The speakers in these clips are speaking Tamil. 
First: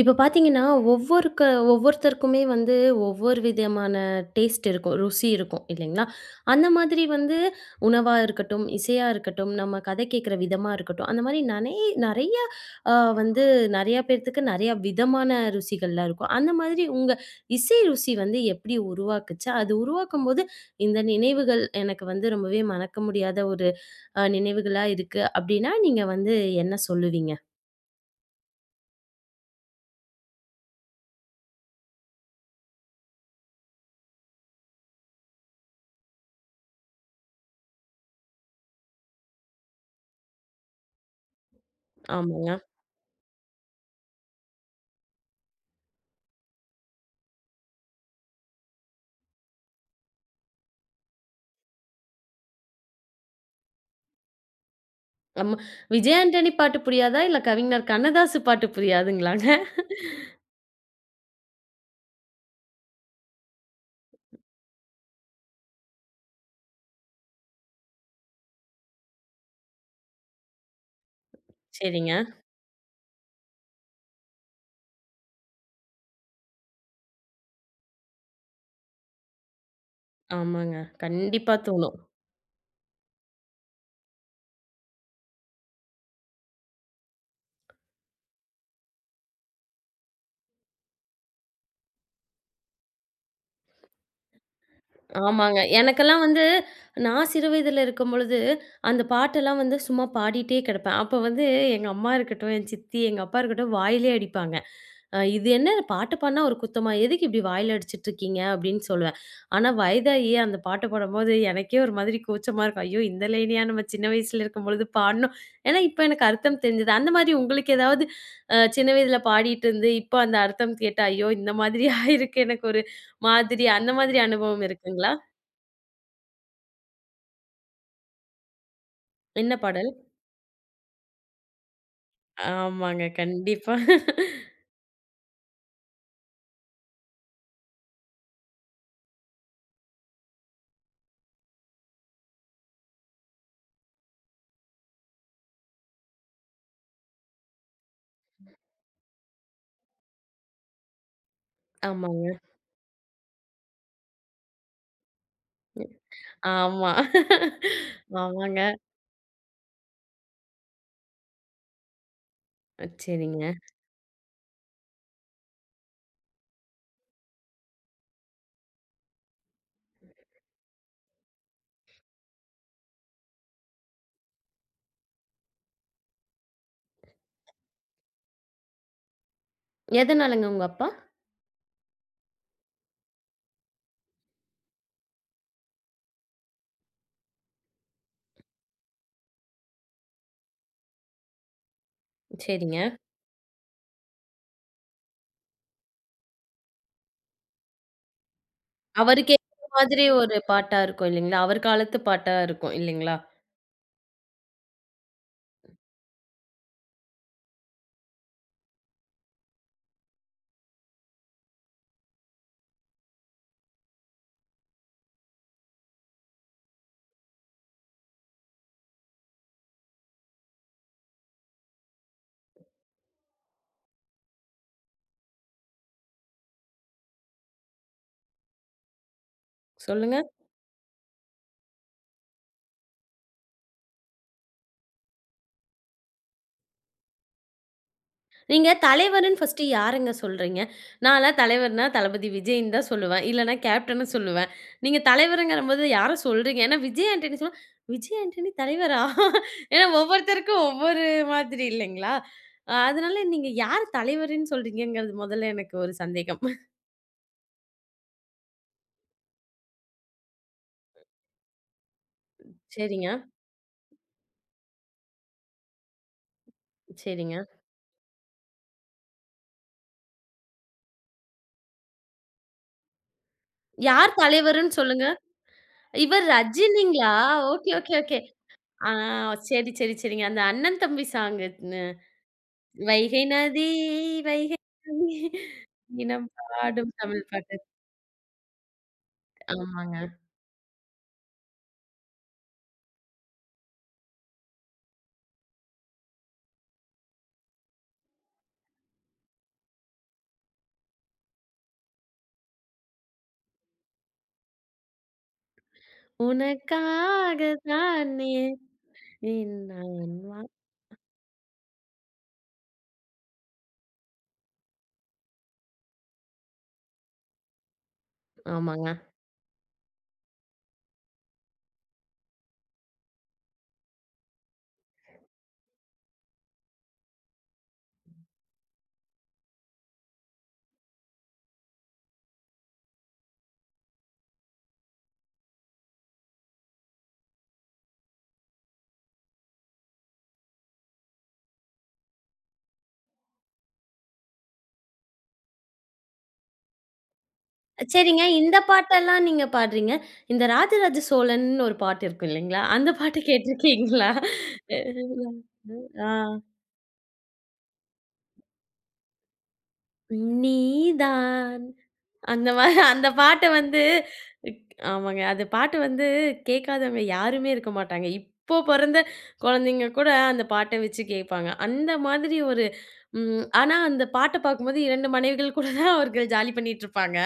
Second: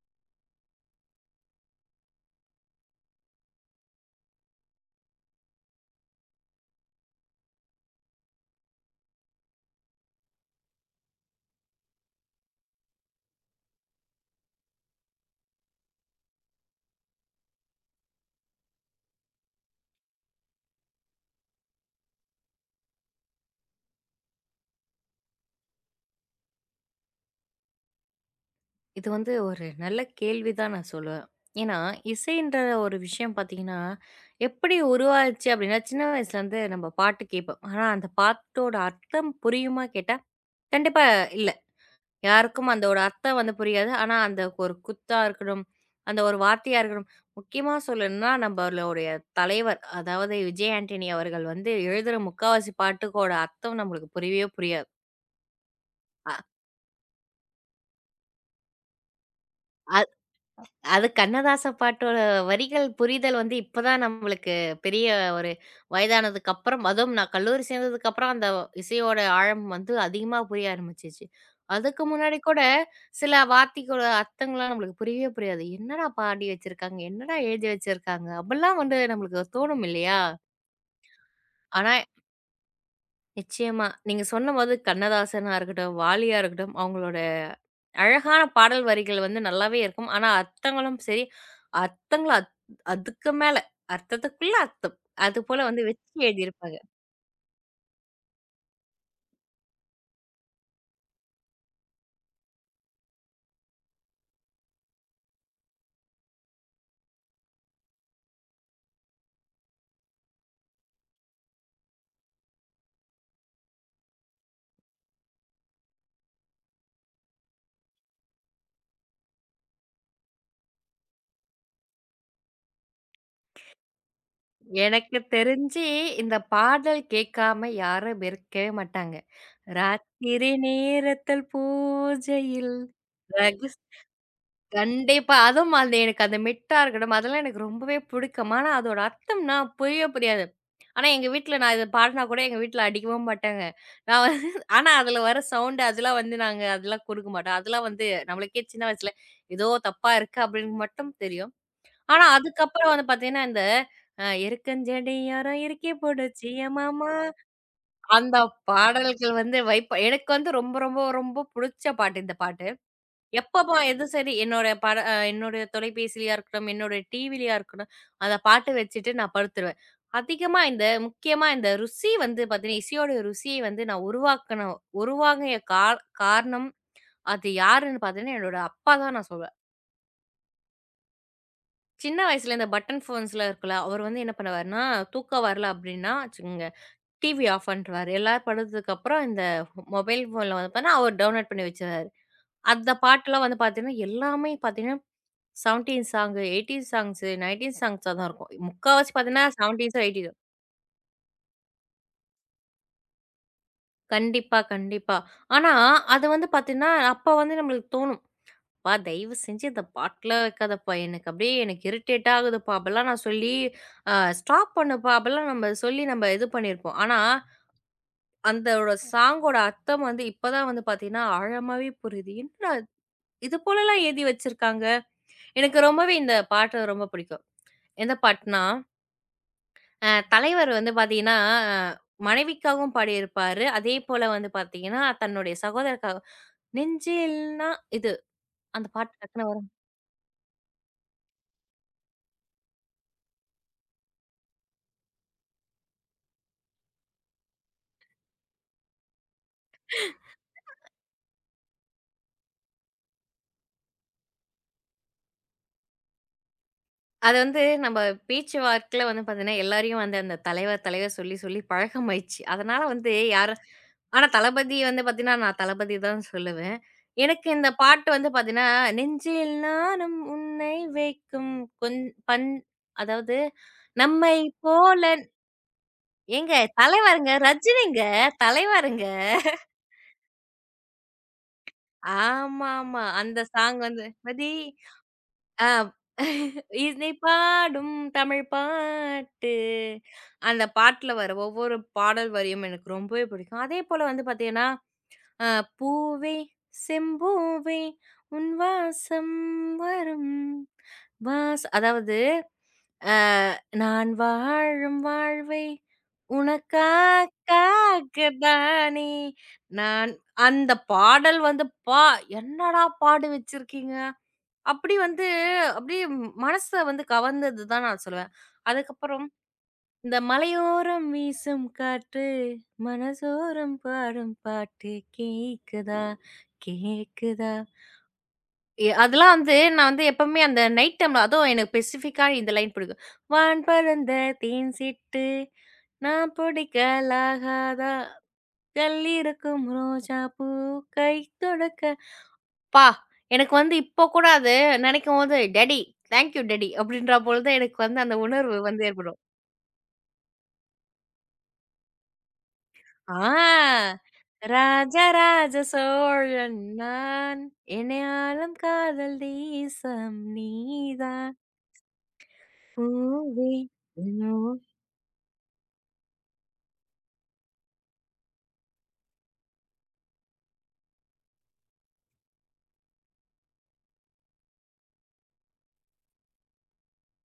இப்ப பார்த்தீங்கன்னா, ஒவ்வொருக்க ஒவ்வொருத்தருக்குமே வந்து ஒவ்வொரு விதமான டேஸ்ட் இருக்கும். ருசி இருக்கும் இல்லைங்களா? அந்த மாதிரி வந்து உணவா இருக்கட்டும், இசையா இருக்கட்டும், நம்ம கதை கேட்கிற விதமா இருக்கட்டும், அந்த மாரி நெறைய அ வந்து நெறைய பேர்த்துக்கு நெறைய விதமான ருசிகள்லாம் இருக்கும். அந்த மாதிரி உங்க இசை ருசி வந்து எப்படி உருவாக்குச்சு? அது உருவாக்கும்போது இந்த நினைவுகள் எனக்கு வந்து ரொம்பவே மறக்க முடியாத ஒரு நினைவுகளா இருக்கு. அப்படின்னா, நீங்க வந்து என்ன சொல்லுவீங்க? இது வந்து ஒரு நல்ல கேள்விதான் நான் சொல்லுவேன். ஏன்னா, இசைன்ற ஒரு விஷயம் பார்த்தீங்கன்னா, எப்படி உருவாச்சு அப்படின்னா, சின்ன வயசுலேருந்து நம்ம பாட்டு கேட்போம். ஆனா, அந்த பாட்டோட அர்த்தம் புரியுமா கேட்டா, கண்டிப்பா இல்ல. ஆமாங்க. யாருக்கும் அதோட அர்த்தம் வந்து புரியாது. ஆனா, அந்த ஒரு குத்தா இருக்கட்டும், அந்த ஒரு வார்த்தையா இருக்கட்டும், முக்கியமா சொல்லணும்னா நம்மளுடைய தலைவர், அதாவது விஜய் ஆண்டனி அவர்கள் வந்து எழுதுற முக்காவாசி பாட்டுக்கோட அர்த்தம் நம்மளுக்கு புரியவே புரியாது. ஆமா. விஜய் ஆண்டனி பாட்டு புரியாதா? இல்ல கவிஞர் கண்ணதாசு பாட்டு புரியாதுங்களாங்க? அ அது கண்ணதாச பாட்டோட வரிகள் புரிதல் வந்து இப்பதான் நம்மளுக்கு பெரிய ஒரு வயதானதுக்கு அப்புறம், அதுவும் நான் கல்லூரி சேர்ந்ததுக்கு அப்புறம் அந்த இசையோட ஆழம் வந்து அதிகமா புரிய ஆரம்பிச்சுச்சு. அதுக்கு சரிங்க. முன்னாடி கூட சில வார்த்தைகளோட அர்த்தங்கள்லாம் நம்மளுக்கு புரியவே புரியாது. என்னடா பாடி வச்சிருக்காங்க? என்னடா எழுதி வச்சிருக்காங்க? அப்படிலாம் வந்து நம்மளுக்கு தோணும் இல்லையா? ஆமாங்க. கண்டிப்பா ஆனா தோணும். நிச்சயமா நீங்க சொன்னபோது கண்ணதாசனா இருக்கட்டும், வாலியா இருக்கட்டும் அவங்களோட அழகான பாடல் வரிகள் வந்து நல்லாவே இருக்கும். ஆனா, அர்த்தங்களும் சரி, அர்த்தங்கள அதுக்கு மேல அர்த்தத்துக்குள்ள அர்த்தம். ஆமாங்க. அதுபோல வந்து வச்சு எனக்கெல்லாம் வந்து எழுதியிருப்பாங்க. நான் சிறு வயதில இருக்கும்பொழுது, அந்த பாட்டெல்லாம் வந்து சும்மா பாடிட்டே கிடப்பேன். அப்ப வந்து எங்க அம்மா இருக்கட்டும், என் சித்தி, எங்க அப்பா இருக்கட்டும் வாயிலே அடிப்பாங்க. "இது என்ன பாட்டு பாடுனா ஒரு குத்தமா? எதுக்கு இப்படி வாயில அடிச்சிட்டுருக்கீங்க?" அப்படின்னு சொல்லுவேன். ஆனா வயதாகி அந்த பாட்டு பாடும்போது எனக்கே ஒரு மாதிரி கூச்சமா இருக்கும். ஐயோ! இந்த லைனையா நம்ம சின்ன வயசுல இருக்கும்பொழுது பாடுனோம். ஏன்னா இப்ப எனக்கு அர்த்தம் தெரிஞ்சது. அந்த மாதிரி உங்களுக்கு ஏதாவது சின்ன வயதில பாடிட்டு இருந்து, இப்ப அந்த அர்த்தம் கேட்டா, ஐயோ! இந்த மாதிரி ஆயிருக்கு எனக்கு ஒரு மாதிரி அந்த மாதிரி அனுபவம் இருக்குங்களா? எனக்கு தெரிஞ்சு இந்த பாடல் கேட்காம யாரும் இருக்கவே மாட்டாங்க. என்ன பாடல்? ராத்திரி நேரத்தில் பூஜையில் ஆமாங்க. கண்டிப்பா. ரகஸ் கண்டிப்பா. அதுவும் அந்த எனக்கு அந்த மெட்டா இருக்கட்டும், அதெல்லாம் எனக்கு ரொம்பவே பிடிக்கும். ஆனா, அதோட அர்த்தம்னா புரியவே புரியாது. ஆனா எங்க வீட்ல நான் இத பாடுனா கூட எங்க வீட்ல அடிக்கவும் மாட்டாங்க. நான் வந்து ஆனா அதுல வர சவுண்ட் அதெல்லாம் வந்து நாங்க அதெல்லாம் குடுக்க மாட்டோம். அதெல்லாம் வந்து நம்மளுக்கே சின்ன வயசுல ஏதோ தப்பா இருக்கு அப்படின்னு மட்டும் தெரியும். ஆனா ஆமாங்க. அதுக்கப்புறம் வந்து பார்த்தீங்கன்னா, இந்த "எருக்கஞ்செடி யாரோ எருக்கி போடுச்சு எ ஆமா. மாமா" அந்த ஆமாங்க. பாடல்கள் வந்து எனக்கு வந்து ரொம்ப ரொம்ப ரொம்ப புடிச்ச பாட்டு இந்த பாட்டு. சரிங்க. எப்பப்போ எது சரி என்னோட பட அ என்னுடைய தொலைபேசிலயா இருக்கட்டும், என்னுடைய டிவிலயா இருக்கட்டும், அந்த பாட்டு வச்சுட்டு நான் படுத்துருவேன். அதிகமா இந்த முக்கியமா இந்த ருசி வந்து பார்த்தீங்கன்னா, இசையோட ருசிய வந்து நான் உருவாகிய காரணம் அது யாருன்னு பார்த்தீங்கன்னா, என்னோட அப்பா தான் நான் சொல்வேன். எதனாலங்க உங்க அப்பா? சின்ன வயசுல இந்த பட்டன் ஃபோன்ஸ்லாம் இருக்குல்ல, அவர் வந்து என்ன பண்ணுவாருன்னா, தூக்கம் வரல அப்படின்னா வச்சுக்கோங்க, டிவி ஆஃப் பண்ணிருவாரு. எல்லாரும் படுத்ததுக்கப்புறம் இந்த மொபைல் ஃபோன்ல வந்து பார்த்தீங்கன்னா, அவர் டவுன்லோட் பண்ணி வச்சுருவாரு. சரிங்க. அந்த பாட்டுலாம் வந்து பார்த்தீங்கன்னா, எல்லாமே பார்த்தீங்கன்னா 17 சாங்கு, 18 சாங்ஸு, 19 சாங்ஸா தான் இருக்கும். முக்காவாசி அவருக்கு பார்த்தீங்கன்னா ஏத்த 70ஸோ, மாதிரி 80ஸோ. ஒரு பாட்டா இருக்கும் இல்லைங்களா? அவர் காலத்து பாட்டா இருக்கும் இல்லைங்களா? கண்டிப்பா, கண்டிப்பா. ஆனா, அது வந்து பார்த்தீங்கன்னா, அப்ப வந்து நம்மளுக்கு தோணும். "அப்பா தயவு செஞ்சு இந்த பாட்டெல்லாம் வைக்காதப்பா. எனக்கு அப்படியே எனக்கு இரிட்டேட் ஆகுதுப்பா." அப்பலாம் நான் சொல்லி, அ ஸ்டாப் பண்ணுப்பா. அப்பலாம் நம்ம சொல்லி நம்ம இது பண்ணியிருப்போம். ஆனா, அந்தோட சாங்கோட அர்த்தம் வந்து இப்ப தான் வந்து பார்த்தீங்கன்னா, ஆழமாவே புரியுது. "என்னடா இது போலலாம் எழுதி வச்சிருக்காங்க." எனக்கு ரொம்பவே இந்த பாட்டு ரொம்ப பிடிக்கும். எந்த பாட்டுன்னா அ சொல்லுங்க. தலைவர் வந்து பார்த்தீங்கன்னா, மனைவிக்காகவும் பாடியிருப்பாரு. அதேபோல வந்து பார்த்தீங்கன்னா, தன்னுடைய சகோதரருக்காக நெஞ்சில் இது நீங்க அந்த பாட்டு தலைவருன்னு டக்குனு ஃபர்ஸ்ட்டு வரும். யாருங்க சொல்றீங்க? நான்லாம் தலைவர்னா தளபதி விஜய்ன்னு தான் சொல்லுவேன். இல்லன்னா கேப்டன்னு சொல்லுவேன். நீங்க தலைவருங்கிறம்போது யார சொல்றீங்க? ஏன்னா விஜய் ஆண்டனி சொன்னா, "விஜய் ஆண்டனி தலைவரா?" ஏன்னா ஒவ்வொருத்தருக்கும் ஒவ்வொரு மாதிரி இல்லைங்களா? அதனால நீங்க யார் தலைவருன்னு சொல்றீங்கங்கிறது முதல்ல எனக்கு ஒரு சந்தேகம். அது வந்து நம்ம பேச்சு வாக்குல வந்து பார்த்தீங்கன்னா, எல்லாரையும் வந்து அந்த தலைவர், தலைவர் சொல்லி சொல்லி பழக்கமாயிடுச்சு. அதனால சரிங்க, வந்து யார ஆனா தளபதி வந்து பார்த்தீங்கன்னா, நான் தளபதி தான் சொல்லுவேன். சரிங்க. எனக்கு இந்த பாட்டு வந்து பார்த்தீங்கன்னா, நெஞ்சில் நானும் உன்னை வைக்கும் கொஞ் பண் அதாவது யார் நம்மை தலைவருன்னு போல சொல்லுங்க. இவர் ஏங்க ரஜினிங்களா? தலைவருங்க, ஓகே, ஓகே, ரஜினிங்க, ஓகே. ஆ, தலைவருங்க. சரி, சரி, சரிங்க. அந்த அண்ணன் தம்பி சாங்கு ஆமாமா. வைகை அந்த நதி, சாங் வந்து மதி வைகை நதி அ இனம் பாடும் இசை தமிழ் பாட்டு. பாடும் தமிழ் பாட்டு. ஆமாங்க. அந்த பாட்டுல வர ஒவ்வொரு பாடல் வரியும் எனக்கு ரொம்பவே பிடிக்கும். அதேபோல வந்து பார்த்தீங்கன்னா, அ பூவே செம்பூவே உன் வாசம் வரும் அதாவது அ நான் வாழும் வாழ்வை உனக்காக் உனக்காக தானே காக்கத்தானே நான் நான் வா அந்த பாடல் வந்து என்னடா பாடு வச்சிருக்கீங்க! அப்படி வந்து அப்படியே மனச வந்து கவர்ந்தது தான் நான் சொல்லுவேன். ஆமாங்க. அதுக்கப்புறம் இந்த மலையோரம் வீசும் காற்று, மனசோரம் பாடும் பாட்டு கேக்குதா, கேக்குதா? அதெல்லாம் வந்து நான் வந்து எப்பவுமே அந்த நைட் டைம்ல அதுவும் எனக்கு ஸ்பெசிஃபிக்கா இந்த லைன் பிடிக்கும். "வான் பரந்த தேன் சிட்டு, நான் பிடிக்கலாகாதா, கல்லிருக்கும் ரோஜாப்பூ கை தொடுக்க" ப்பா! எனக்கு வந்து இப்போ கூட அது நினைக்கும்போது, "டாடி, தேங்க் யூ டாடி" அப்படின்ற பொழுது எனக்கு வந்து அந்த சரிங்க. இந்த உணர்வு வந்து ஏற்படும். பாட்டெல்லாம் நீங்க பாடுறீங்க. இந்த ராஜராஜ சோழன்னு ஒரு பாட்டு இருக்கும் இல்லைங்களா? அந்த பாட்டு ஆ கேட்டிருக்கீங்களா? "ராஜராஜ ஆ. சோழன் நான், எந்நாளும் காதல் தேசம் நீ நீதான்." தான் அந்த மாரி அந்த பாட்ட பூவே வந்து தினம். ஆமாங்க. அந்த பாட்டு வந்து கேட்காதவங்க யாருமே இருக்க மாட்டாங்க. இப்போ பொறந்த குழந்தைங்க கூட அந்த பாட்ட வச்சு கேட்பாங்க. அந்த மாதிரி ஒரு ம் ஆனா அந்த பாட்ட பார்க்கும்போது 2 மனைவிகள் கூட தான் அவர்கள் ஜாலி பண்ணிட்டு இருப்பாங்க.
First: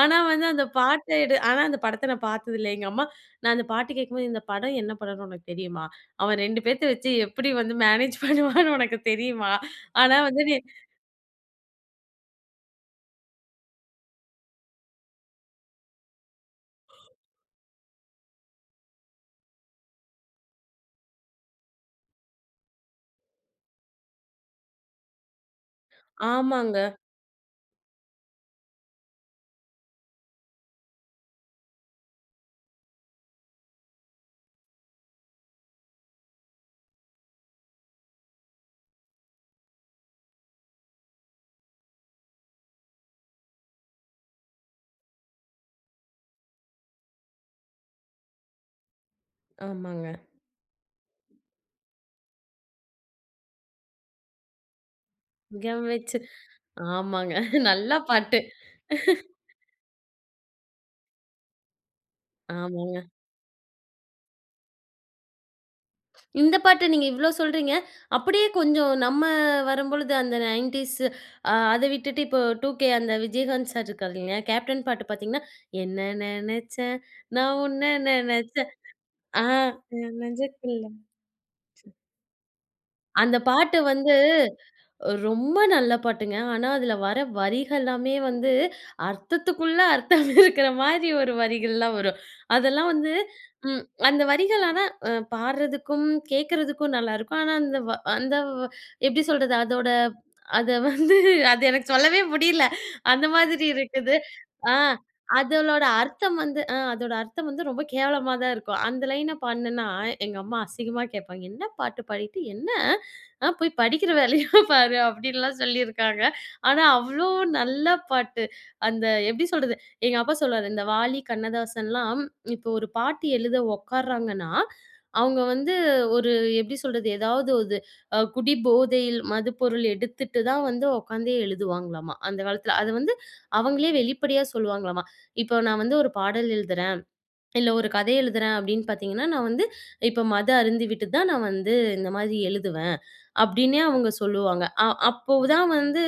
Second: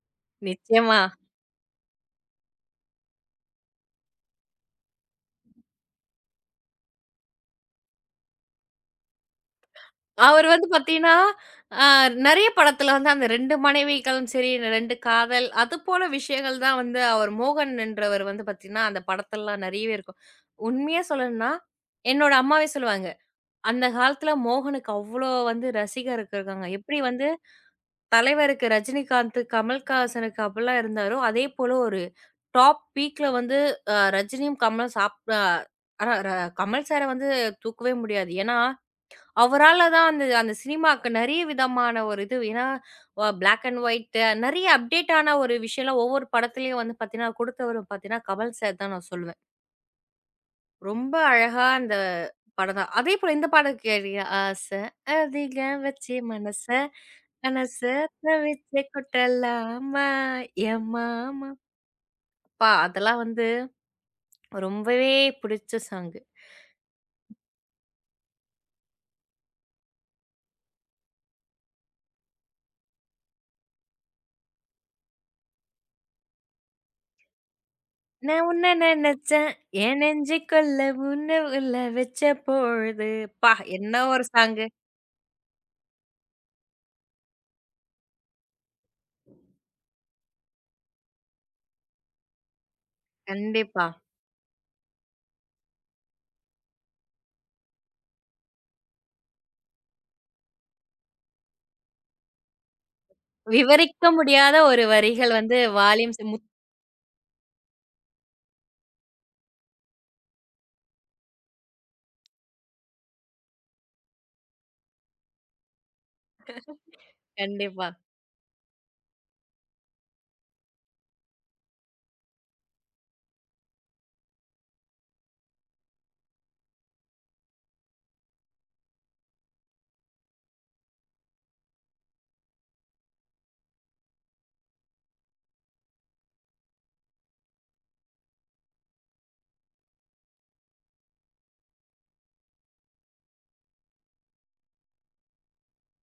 ஆனா வந்து அந்த நிச்சயமா. பாட்ட எடு ஆனா அந்த படத்த நான் பார்த்ததில்ல. எங்க அம்மா நான் அந்த பாட்டு கேட்கும்போது, "இந்த படம் என்ன படம்னு உனக்கு தெரியுமா? அவன் 2 பேத்த வச்சு எப்படி வந்து மேனேஜ் பண்ணுவான்னு உனக்கு தெரியுமா? ஆனா வந்து அவரு நீ" வந்து பாத்தீங்கன்னா, அ நெறைய படத்துல வந்து அந்த 2 மனைவிகளும் சரி, 2 காதல் அது போல விஷயங்கள் தான் வந்து அவர் மோகன் என்றவர் வந்து பாத்தீங்கன்னா, அந்த படத்தெல்லாம் நெறையவே இருக்கும். உண்மையா சொல்லணும்னா, என்னோட அம்மாவே சொல்லுவாங்க. அந்த காலத்துல மோகனுக்கு அவ்ளோ வந்து ரசிகர் இருக்காங்க. ஆமாங்க, எப்படி வந்து தலைவருக்கு ரஜினிகாந்த், கமல்ஹாசனுக்கு அப்பலாம் இருந்தாரோ, அதே போல ஒரு டாப் பீக்ல வந்து ரஜினியும், கமலும் சாப் அ ஆனா கமல் சார வந்து தூக்கவே முடியாது. ஏன்னா, அவரால தான் அந்த அந்த சினிமாக்கு நெறைய விதமான ஒரு இது ஏன்னா, பிளாக் அண்ட் ஒயிட் நெறைய அப்டேட் ஆன ஒரு விஷயம்லாம் ஒவ்வொரு படத்துலயும் வந்து பார்த்தீங்கன்னா, குடுத்தவரு பார்த்தீங்கன்னா, கமல் சார் தான் நான் சொல்லுவேன். ஆமாங்க. ரொம்ப அழகா அந்த படம் தான். அதேபோல இந்த பாடல் கேளீங்க. அதிகம் வச்சு மனச, ஆமாங்க. மனச நல்ல பாட்டு. தவிச்சு கொட்டலாமா என் மாமா. அப்பா ஆமாங்க. அதெல்லாம் வந்து ரொம்பவே புடிச்ச சாங். இந்த பாட்டு நீங்க இவ்ளோ சொல்றீங்க. அப்படியே கொஞ்சம் நம்ம வரும்பொழுது அந்த 90ஸ் அத விட்டுட்டு இப்போ 2K அந்த விஜயகாந்த் சார் இருக்காரு இல்லையா? கேப்டன் பாட்டு பார்த்தீங்கன்னா, என்ன நெனச்சேன் நான் உன்ன நான் உன்ன நெனச்சேன். ஆ, நெனச்சேன், என் நெஞ்சுக்குள்ள நெனஞ்சக்குள்ள உன்ன உள்ள வச்ச பொழுது. அந்த அப்பா! பாட்டு என்ன வந்து ஒரு சாங். ரொம்ப நல்ல பாட்டுங்க. ஆனா, அதுல வர வரிகள் எல்லாமே வந்து அர்த்தத்துக்குள்ள அர்த்தம் இருக்கிற மாதிரி ஒரு வரிகள்லாம் வரும். அதெல்லாம் வந்து ம் கண்டிப்பா. அந்த வரிகள் ஆனா பாடுறதுக்கும், கேட்கறதுக்கும் நல்லாருக்கும். ஆனா, அந்த வ அந்த வ எப்படி சொல்றது? அதோட அத வந்து அது எனக்கு சொல்லவே முடியல. அந்த மாதிரி விவரிக்க இருக்குது. முடியாத ஆ ஒரு வரிகள் வந்து வால்யூம்ஸ் அதோட அர்த்தம் வந்து ரொம்ப கேவலமா தான் இருக்கும். அந்த லைன பாடுனேன்னா, எங்க அம்மா அசிங்கமா கேட்பாங்க. "என்ன பாட்டு பாடிட்டு என்ன?" "ஆ போய் படிக்கிற வேலைய பாரு" அப்படின்லாம் சொல்லியிருக்காங்க. ஆனா அவ்ளோ நல்ல கண்டிப்பா. பாட்டு. அந்த எப்படி சொல்றது? எங்க அப்பா சொல்லுவாரு, இந்த வாலி, கண்ணதாசன்லாம் இப்போ ஒரு பாட்டு எழுத உட்கார்றாங்கன்னா, அவங்க வந்து ஒரு எப்படி சொல்றது? ஏதாவது ஒரு குடி போதையில் மதுப்பொருள் எடுத்துட்டு தான் வந்து உட்காந்தே எழுதுவாங்களாமா, அந்த காலத்துல. அது வந்து அவங்களே வெளிப்படையா சொல்லுவாங்களாமா. இப்போ நான் வந்து ஒரு பாடல் எழுதுறேன். இல்ல ஒரு கதை எழுதுறேன் அப்படின்னு பார்த்தீங்கன்னா, நான் வந்து இப்ப மத அருந்திவிட்டு தான் நான் வந்து இந்த மாதிரி எழுதுவேன். அப்படின்னே அவங்க சொல்லுவாங்க. அப்போ தான் வந்து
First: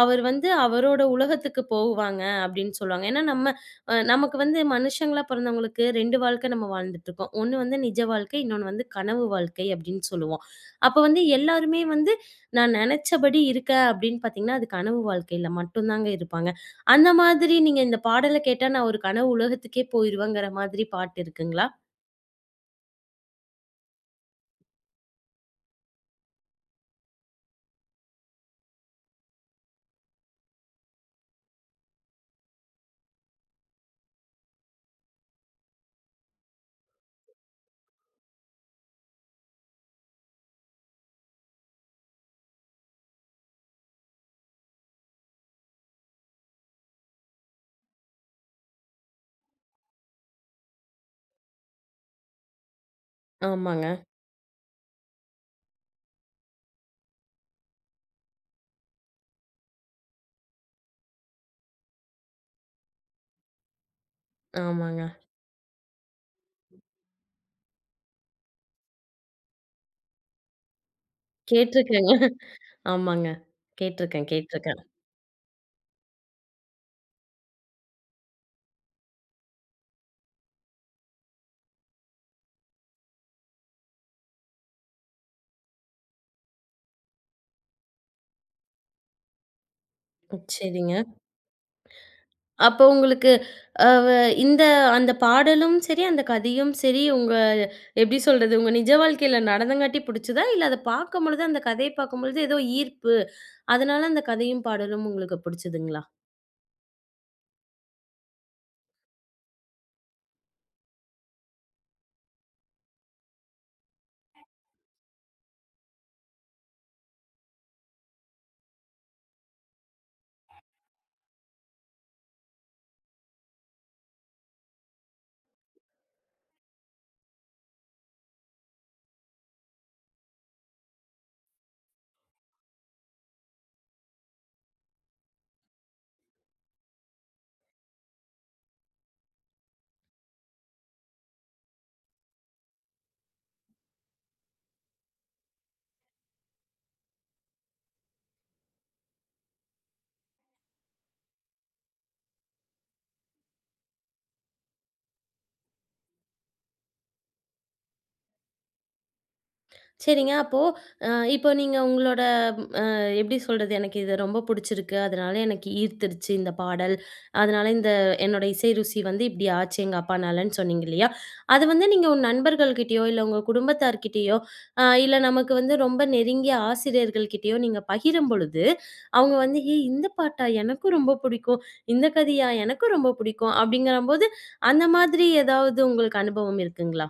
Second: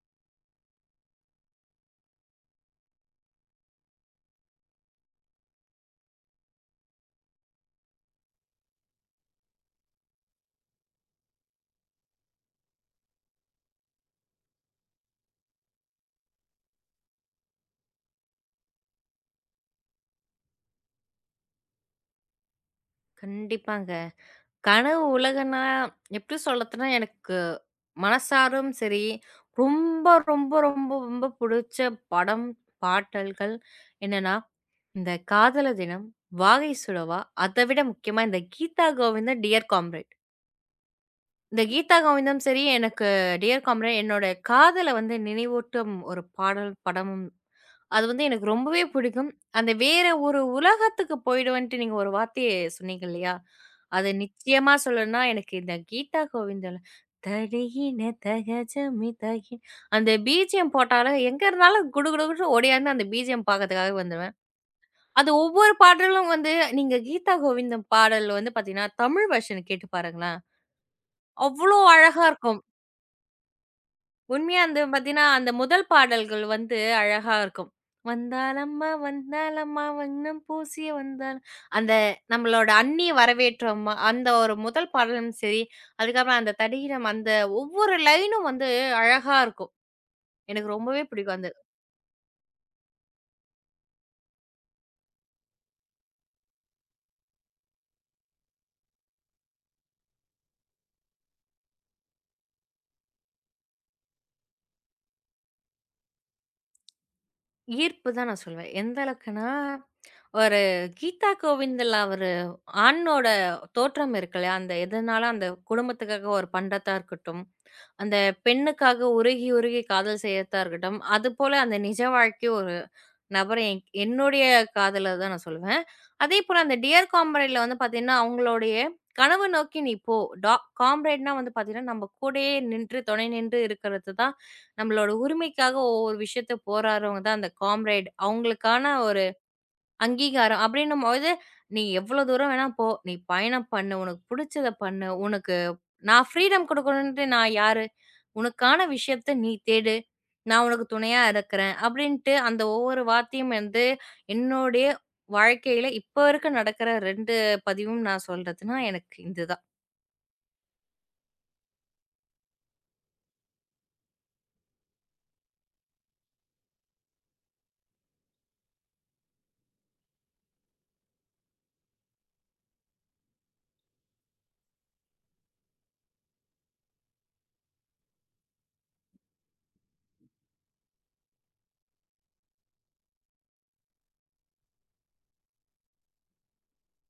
அவர் வந்து அவரோட உலகத்துக்கு போவாங்க அப்படின்னு சொல்லுவாங்க. ஏன்னா நம்ம அ நமக்கு வந்து மனுஷங்களா பிறந்தவங்களுக்கு 2 வாழ்க்கை நம்ம வாழ்ந்துட்டு இருக்கோம். ஒண்ணு வந்து நிஜ வாழ்க்கை, இன்னொன்னு வந்து கனவு வாழ்க்கை அப்படின்னு சொல்லுவோம். அப்ப வந்து எல்லாருமே வந்து நான் நெனைச்சபடி இருக்கேன் அப்படின்னு பார்த்தீங்கன்னா, அது கனவு வாழ்க்கையில மட்டும் தாங்க இருப்பாங்க. அந்த மாதிரி நீங்க இந்த பாடல கேட்டா நான் ஒரு கனவு உலகத்துக்கே போயிருவேங்கிற மாதிரி பாட்டு இருக்குங்களா? கண்டிப்பாங்க. கனவு உலகம்னா எப்படி சொல்லத்துனா எனக்கு மனசாரும் சரி, ரொம்ப ரொம்ப ரொம்ப ரொம்ப புடிச்ச படம், பாடல்கள் என்னன்னா இந்த காதலர் தினம், வாகை சுடவா, அத விட முக்கியமா இந்த கீதா கோவிந்தம், டியர் காம்ரேட். இந்த கீதா கோவிந்தம் சரி, எனக்கு டியர் காம்ரேட் என்னோட காதல வந்து நினைவூட்டும் ஒரு பாடல், படமும். அது வந்து எனக்கு ரொம்பவே பிடிக்கும். அந்த வேற ஒரு உலகத்துக்கு போயிடுவேன்ட்டு நீங்க ஒரு வார்த்தைய சொன்னீங்க இல்லையா? ஆமாங்க, அது நிச்சயமா சொல்லணும்னா எனக்கு இந்த கீதா கோவிந்தல தடியின தகஜமிதகின் அந்த பிஜிஎம் போட்டாலே எங்க இருந்தாலும் குடு குடு குடுன்னு ஓடியாந்து அந்த பிஜிஎம் பார்க்கறதுக்காகவே வந்துருவேன். ஆமாங்க. அது ஒவ்வொரு பாடலும் வந்து நீங்க கீதா கோவிந்தம் பாடல் வந்து பார்த்தீங்கன்னா, தமிழ் வெர்ஷன் கேட்டு பாருங்களேன். அவ்ளோ கேட்டுருக்கேங்க. அழகா இருக்கும். ஆமாங்க. கேட்டுருக்கேன், உண்மையா அந்த கேட்டுருக்கேன். பார்த்தீங்கன்னா, அந்த முதல் பாடல்கள் வந்து அழகா இருக்கும். "வந்தாளம்மா வந்தாளம்மா வண்ணம் பூசிய வந்தாள்" அந்த நம்மளோட அண்ணி வரவேற்றோம்மா, அந்த ஒரு முதல் பாடலும் சரி, அதுக்கப்புறம் அந்த தடிகிடம் அந்த ஒவ்வொரு லைனும் வந்து அழகா இருக்கும். எனக்கு சரிங்க. ரொம்பவே பிடிக்கும். அந்த அப்போ உங்களுக்கு அ வ இந்த அந்த பாடலும் சரி, அந்த கதையும் சரி, உங்க எப்படி சொல்றது? உங்க நிஜ வாழ்க்கையில நடந்தங்காட்டி புடிச்சதா? இல்ல அத பார்க்கும்பொழுது, அந்த கதைய பார்க்கும்பொழுது ஏதோ ஈர்ப்பு, அதனால அந்த கதையும், பாடலும் உங்களுக்கு புடிச்சதுங்களா? ஈர்ப்பு தான் நான் சொல்வேன். எந்த அளவுக்குன்னா ஒரு கீதா கோவிந்தில அவரு ஆணோட தோற்றம் இருக்கு இல்லையா? அந்த எதனால அந்த குடும்பத்துக்காக ஒரு பண்றதா இருக்கட்டும், அந்த பெண்ணுக்காக உருகி உருகி காதல் செய்யறதா இருக்கட்டும், அதுபோல அந்த நிஜ வாழ்க்கை ஒரு நபர என்னுடைய காதல தான் நான் சொல்லுவேன். அதேபோல அந்த டியர் காம்ரேட்ல வந்து பார்த்தீங்கன்னா, அவங்களுடைய கனவு நோக்கி நீ போ. டா காம்ரேட்னா வந்து பார்த்தீங்கன்னா, நம்ம கூடயே நின்று துணை நின்று இருக்கிறது தான் நம்மளோட உரிமைக்காக ஒவ்வொரு விஷயத்த போராடுறவங்க தான் அந்த காம்ரேட். அவங்களுக்கான ஒரு அங்கீகாரம் அப்படின்னும்போது, "நீ எவ்வளோ தூரம் வேணா போ. நீ பயணம் பண்ணு. உனக்கு புடிச்சத பண்ணு. உனக்கு நான் ஃப்ரீடம் குடுக்கணுன்ட்டு நான் யாரு? உனக்கான விஷயத்த நீ தேடு. நான் உனக்கு துணையா இருக்கிறேன்." அப்படின்ட்டு அந்த ஒவ்வொரு வார்த்தையும் வந்து என்னுடைய வாழ்க்கையில இப்ப வரைக்கும் நடக்கிற 2 பதிவும் நான் சொல்றதுன்னா எனக்கு இதுதான். சரிங்க. அப்போ அ இப்போ நீங்க உங்களோட எப்படி சொல்றது? எனக்கு இது ரொம்ப புடிச்சிருக்கு. அதனால எனக்கு ஈர்த்துருச்சு இந்த பாடல். அதனால இந்த என்னோட இசை ருசி வந்து இப்படி ஆச்சு எங்க அப்பானாலன்னு சொன்னீங்க இல்லையா? அது வந்து நீங்க உங்க நண்பர்கள்கிட்டயோ, இல்ல உங்க குடும்பத்தார்கிட்டயோ, இல்ல நமக்கு வந்து ரொம்ப நெருங்கிய ஆசிரியர்கள்கிட்டயோ நீங்க பகிரும் பொழுது, அவங்க வந்து "ஏய்! இந்த பாட்டா? எனக்கும் ரொம்ப புடிக்கும். இந்த கதையா? எனக்கும் ரொம்ப புடிக்கும்." அப்படிங்கிறம்போது, அந்த மாதிரி ஏதாவது உங்களுக்கு அனுபவம் இருக்குங்களா?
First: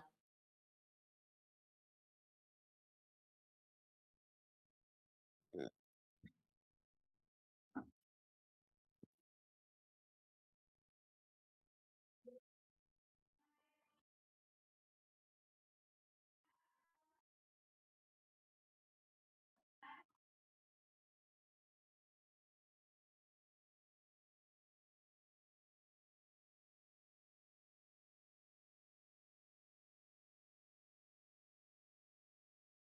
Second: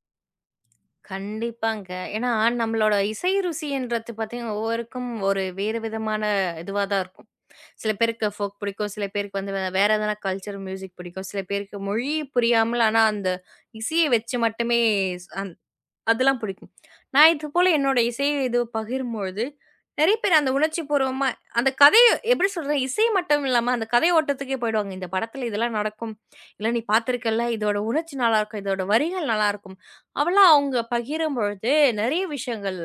கண்டிப்பாங்க. ஏன்னா, நம்மளோட இசை ருசின்றது பார்த்தீங்கன்னா, ஒவ்வொருக்கும் ஒரு வேறு விதமான இதுவா தான் இருக்கும். சில பேருக்கு ஃபோக் பிடிக்கும். சில பேருக்கு வந்து வேற எதனா கல்ச்சர் மியூசிக் பிடிக்கும். சில பேருக்கு மொழி புரியாமல், ஆனா அந்த இசைய வச்சு மட்டுமே அதெல்லாம் பிடிக்கும். நான் இது போல என்னோட இசை இது பகிரும்பொழுது, நெறைய பேர் அந்த உணர்ச்சிபூர்வமா அந்த கதைய எப்படி சொல்றது? இசை மட்டும் இல்லாம அந்த கதை ஓட்டத்துக்கே போயிடுவாங்க. இந்த படத்துல இதெல்லாம் நடக்கும். இல்ல நீ பார்த்திருக்கல்ல, இதோட உணர்ச்சி நல்லாருக்கும். இதோட வரிகள் நல்லாருக்கும். அவெல்லாம் அவங்க பகிரும்பொழுது நெறைய விஷயங்கள்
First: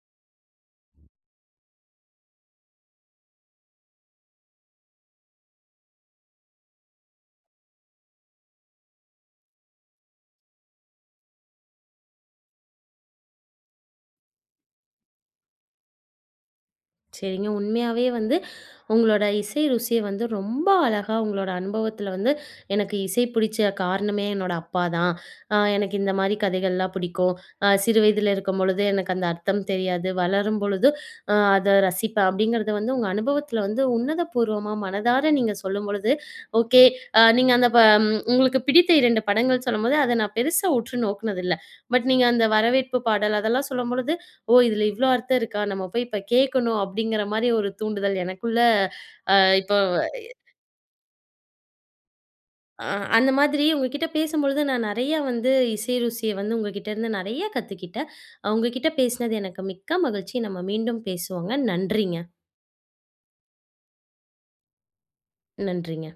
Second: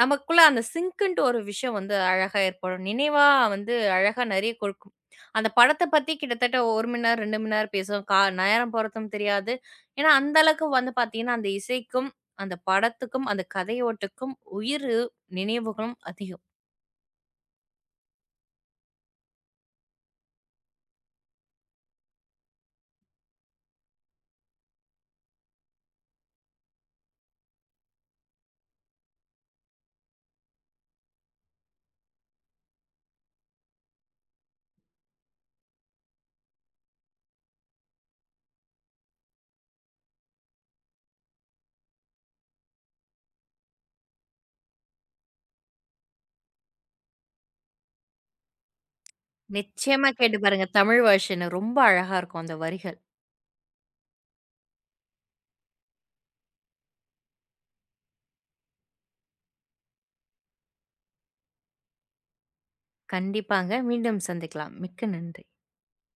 நமக்குள்ள அந்த சிங்க்குன்ட்டு ஒரு விஷயம் வந்து அழகா ஏற்படும். நினைவா வந்து அழகா நெறைய கொடுக்கும். அந்த படத்த பத்தி கிட்டத்தட்ட 1 மணி நேரம், 2 மணி நேரம் பேசுவோம். நேரம் போறதும் தெரியாது. ஏன்னா, அந்த அளவுக்கு வந்து பார்த்தீங்கன்னா, அந்த இசைக்கும், அந்த படத்துக்கும், அந்த கதையோட்டுக்கும் உயிர் நினைவுகளும் அதிகம். சரிங்க. உண்மையாவே வந்து உங்களோட இசை ருசிய வந்து ரொம்ப அழகா உங்களோட அனுபவத்தில வந்து, "எனக்கு இசை பிடிச்ச காரணமே என்னோட அப்பா தான். எனக்கு இந்த மாரி கதைகள்லாம் பிடிக்கும். சிறு வயதில இருக்கும்பொழுது எனக்கு அந்த அர்த்தம் தெரியாது. வளரும் பொழுது அத ரசிப்பேன்." அப்படிங்கிறத வந்து உங்க அனுபவத்தில வந்து உன்னதபூர்வமா மனதார நீங்க சொல்லும்பொழுது, ஓகே அ நீங்க அந்த ப ம், உங்களுக்கு பிடித்த 2 படங்கள் சொல்லும்போது, அத நான் பெருசா உற்று நோக்குனதில்ல. பட் நீங்க அந்த வரவேற்பு பாடல் அதெல்லாம் சொல்லும்பொழுது ஓ! இதுல இவ்ளோ அர்த்தம் இருக்கா? நம்ம போய் இப்ப கேட்கணும் அப்படிங்கிற மாரி ஒரு தூண்டுதல் எனக்குள்ள அ இப்போ நிச்சயமா கேட்டு பாருங்க. தமிழ் வெர்ஷன் ரொம்ப அழகா இருக்கும் அந்த அ வரிகள். அந்த மாதிரி உங்ககிட்ட பேசும்பொழுது நான் நெறையா வந்து இசை ருசிய வந்து உங்ககிட்ட இருந்து நெறையா கத்துக்கிட்டேன். உங்க கிட்ட பேசினது எனக்கு மிக்க மகிழ்ச்சி. நம்ம மீண்டும் பேசுவோங்க. நன்றிங்க. கண்டிப்பாங்க. மீண்டும் சந்திக்கலாம். மிக்க நன்றி. நன்றிங்க.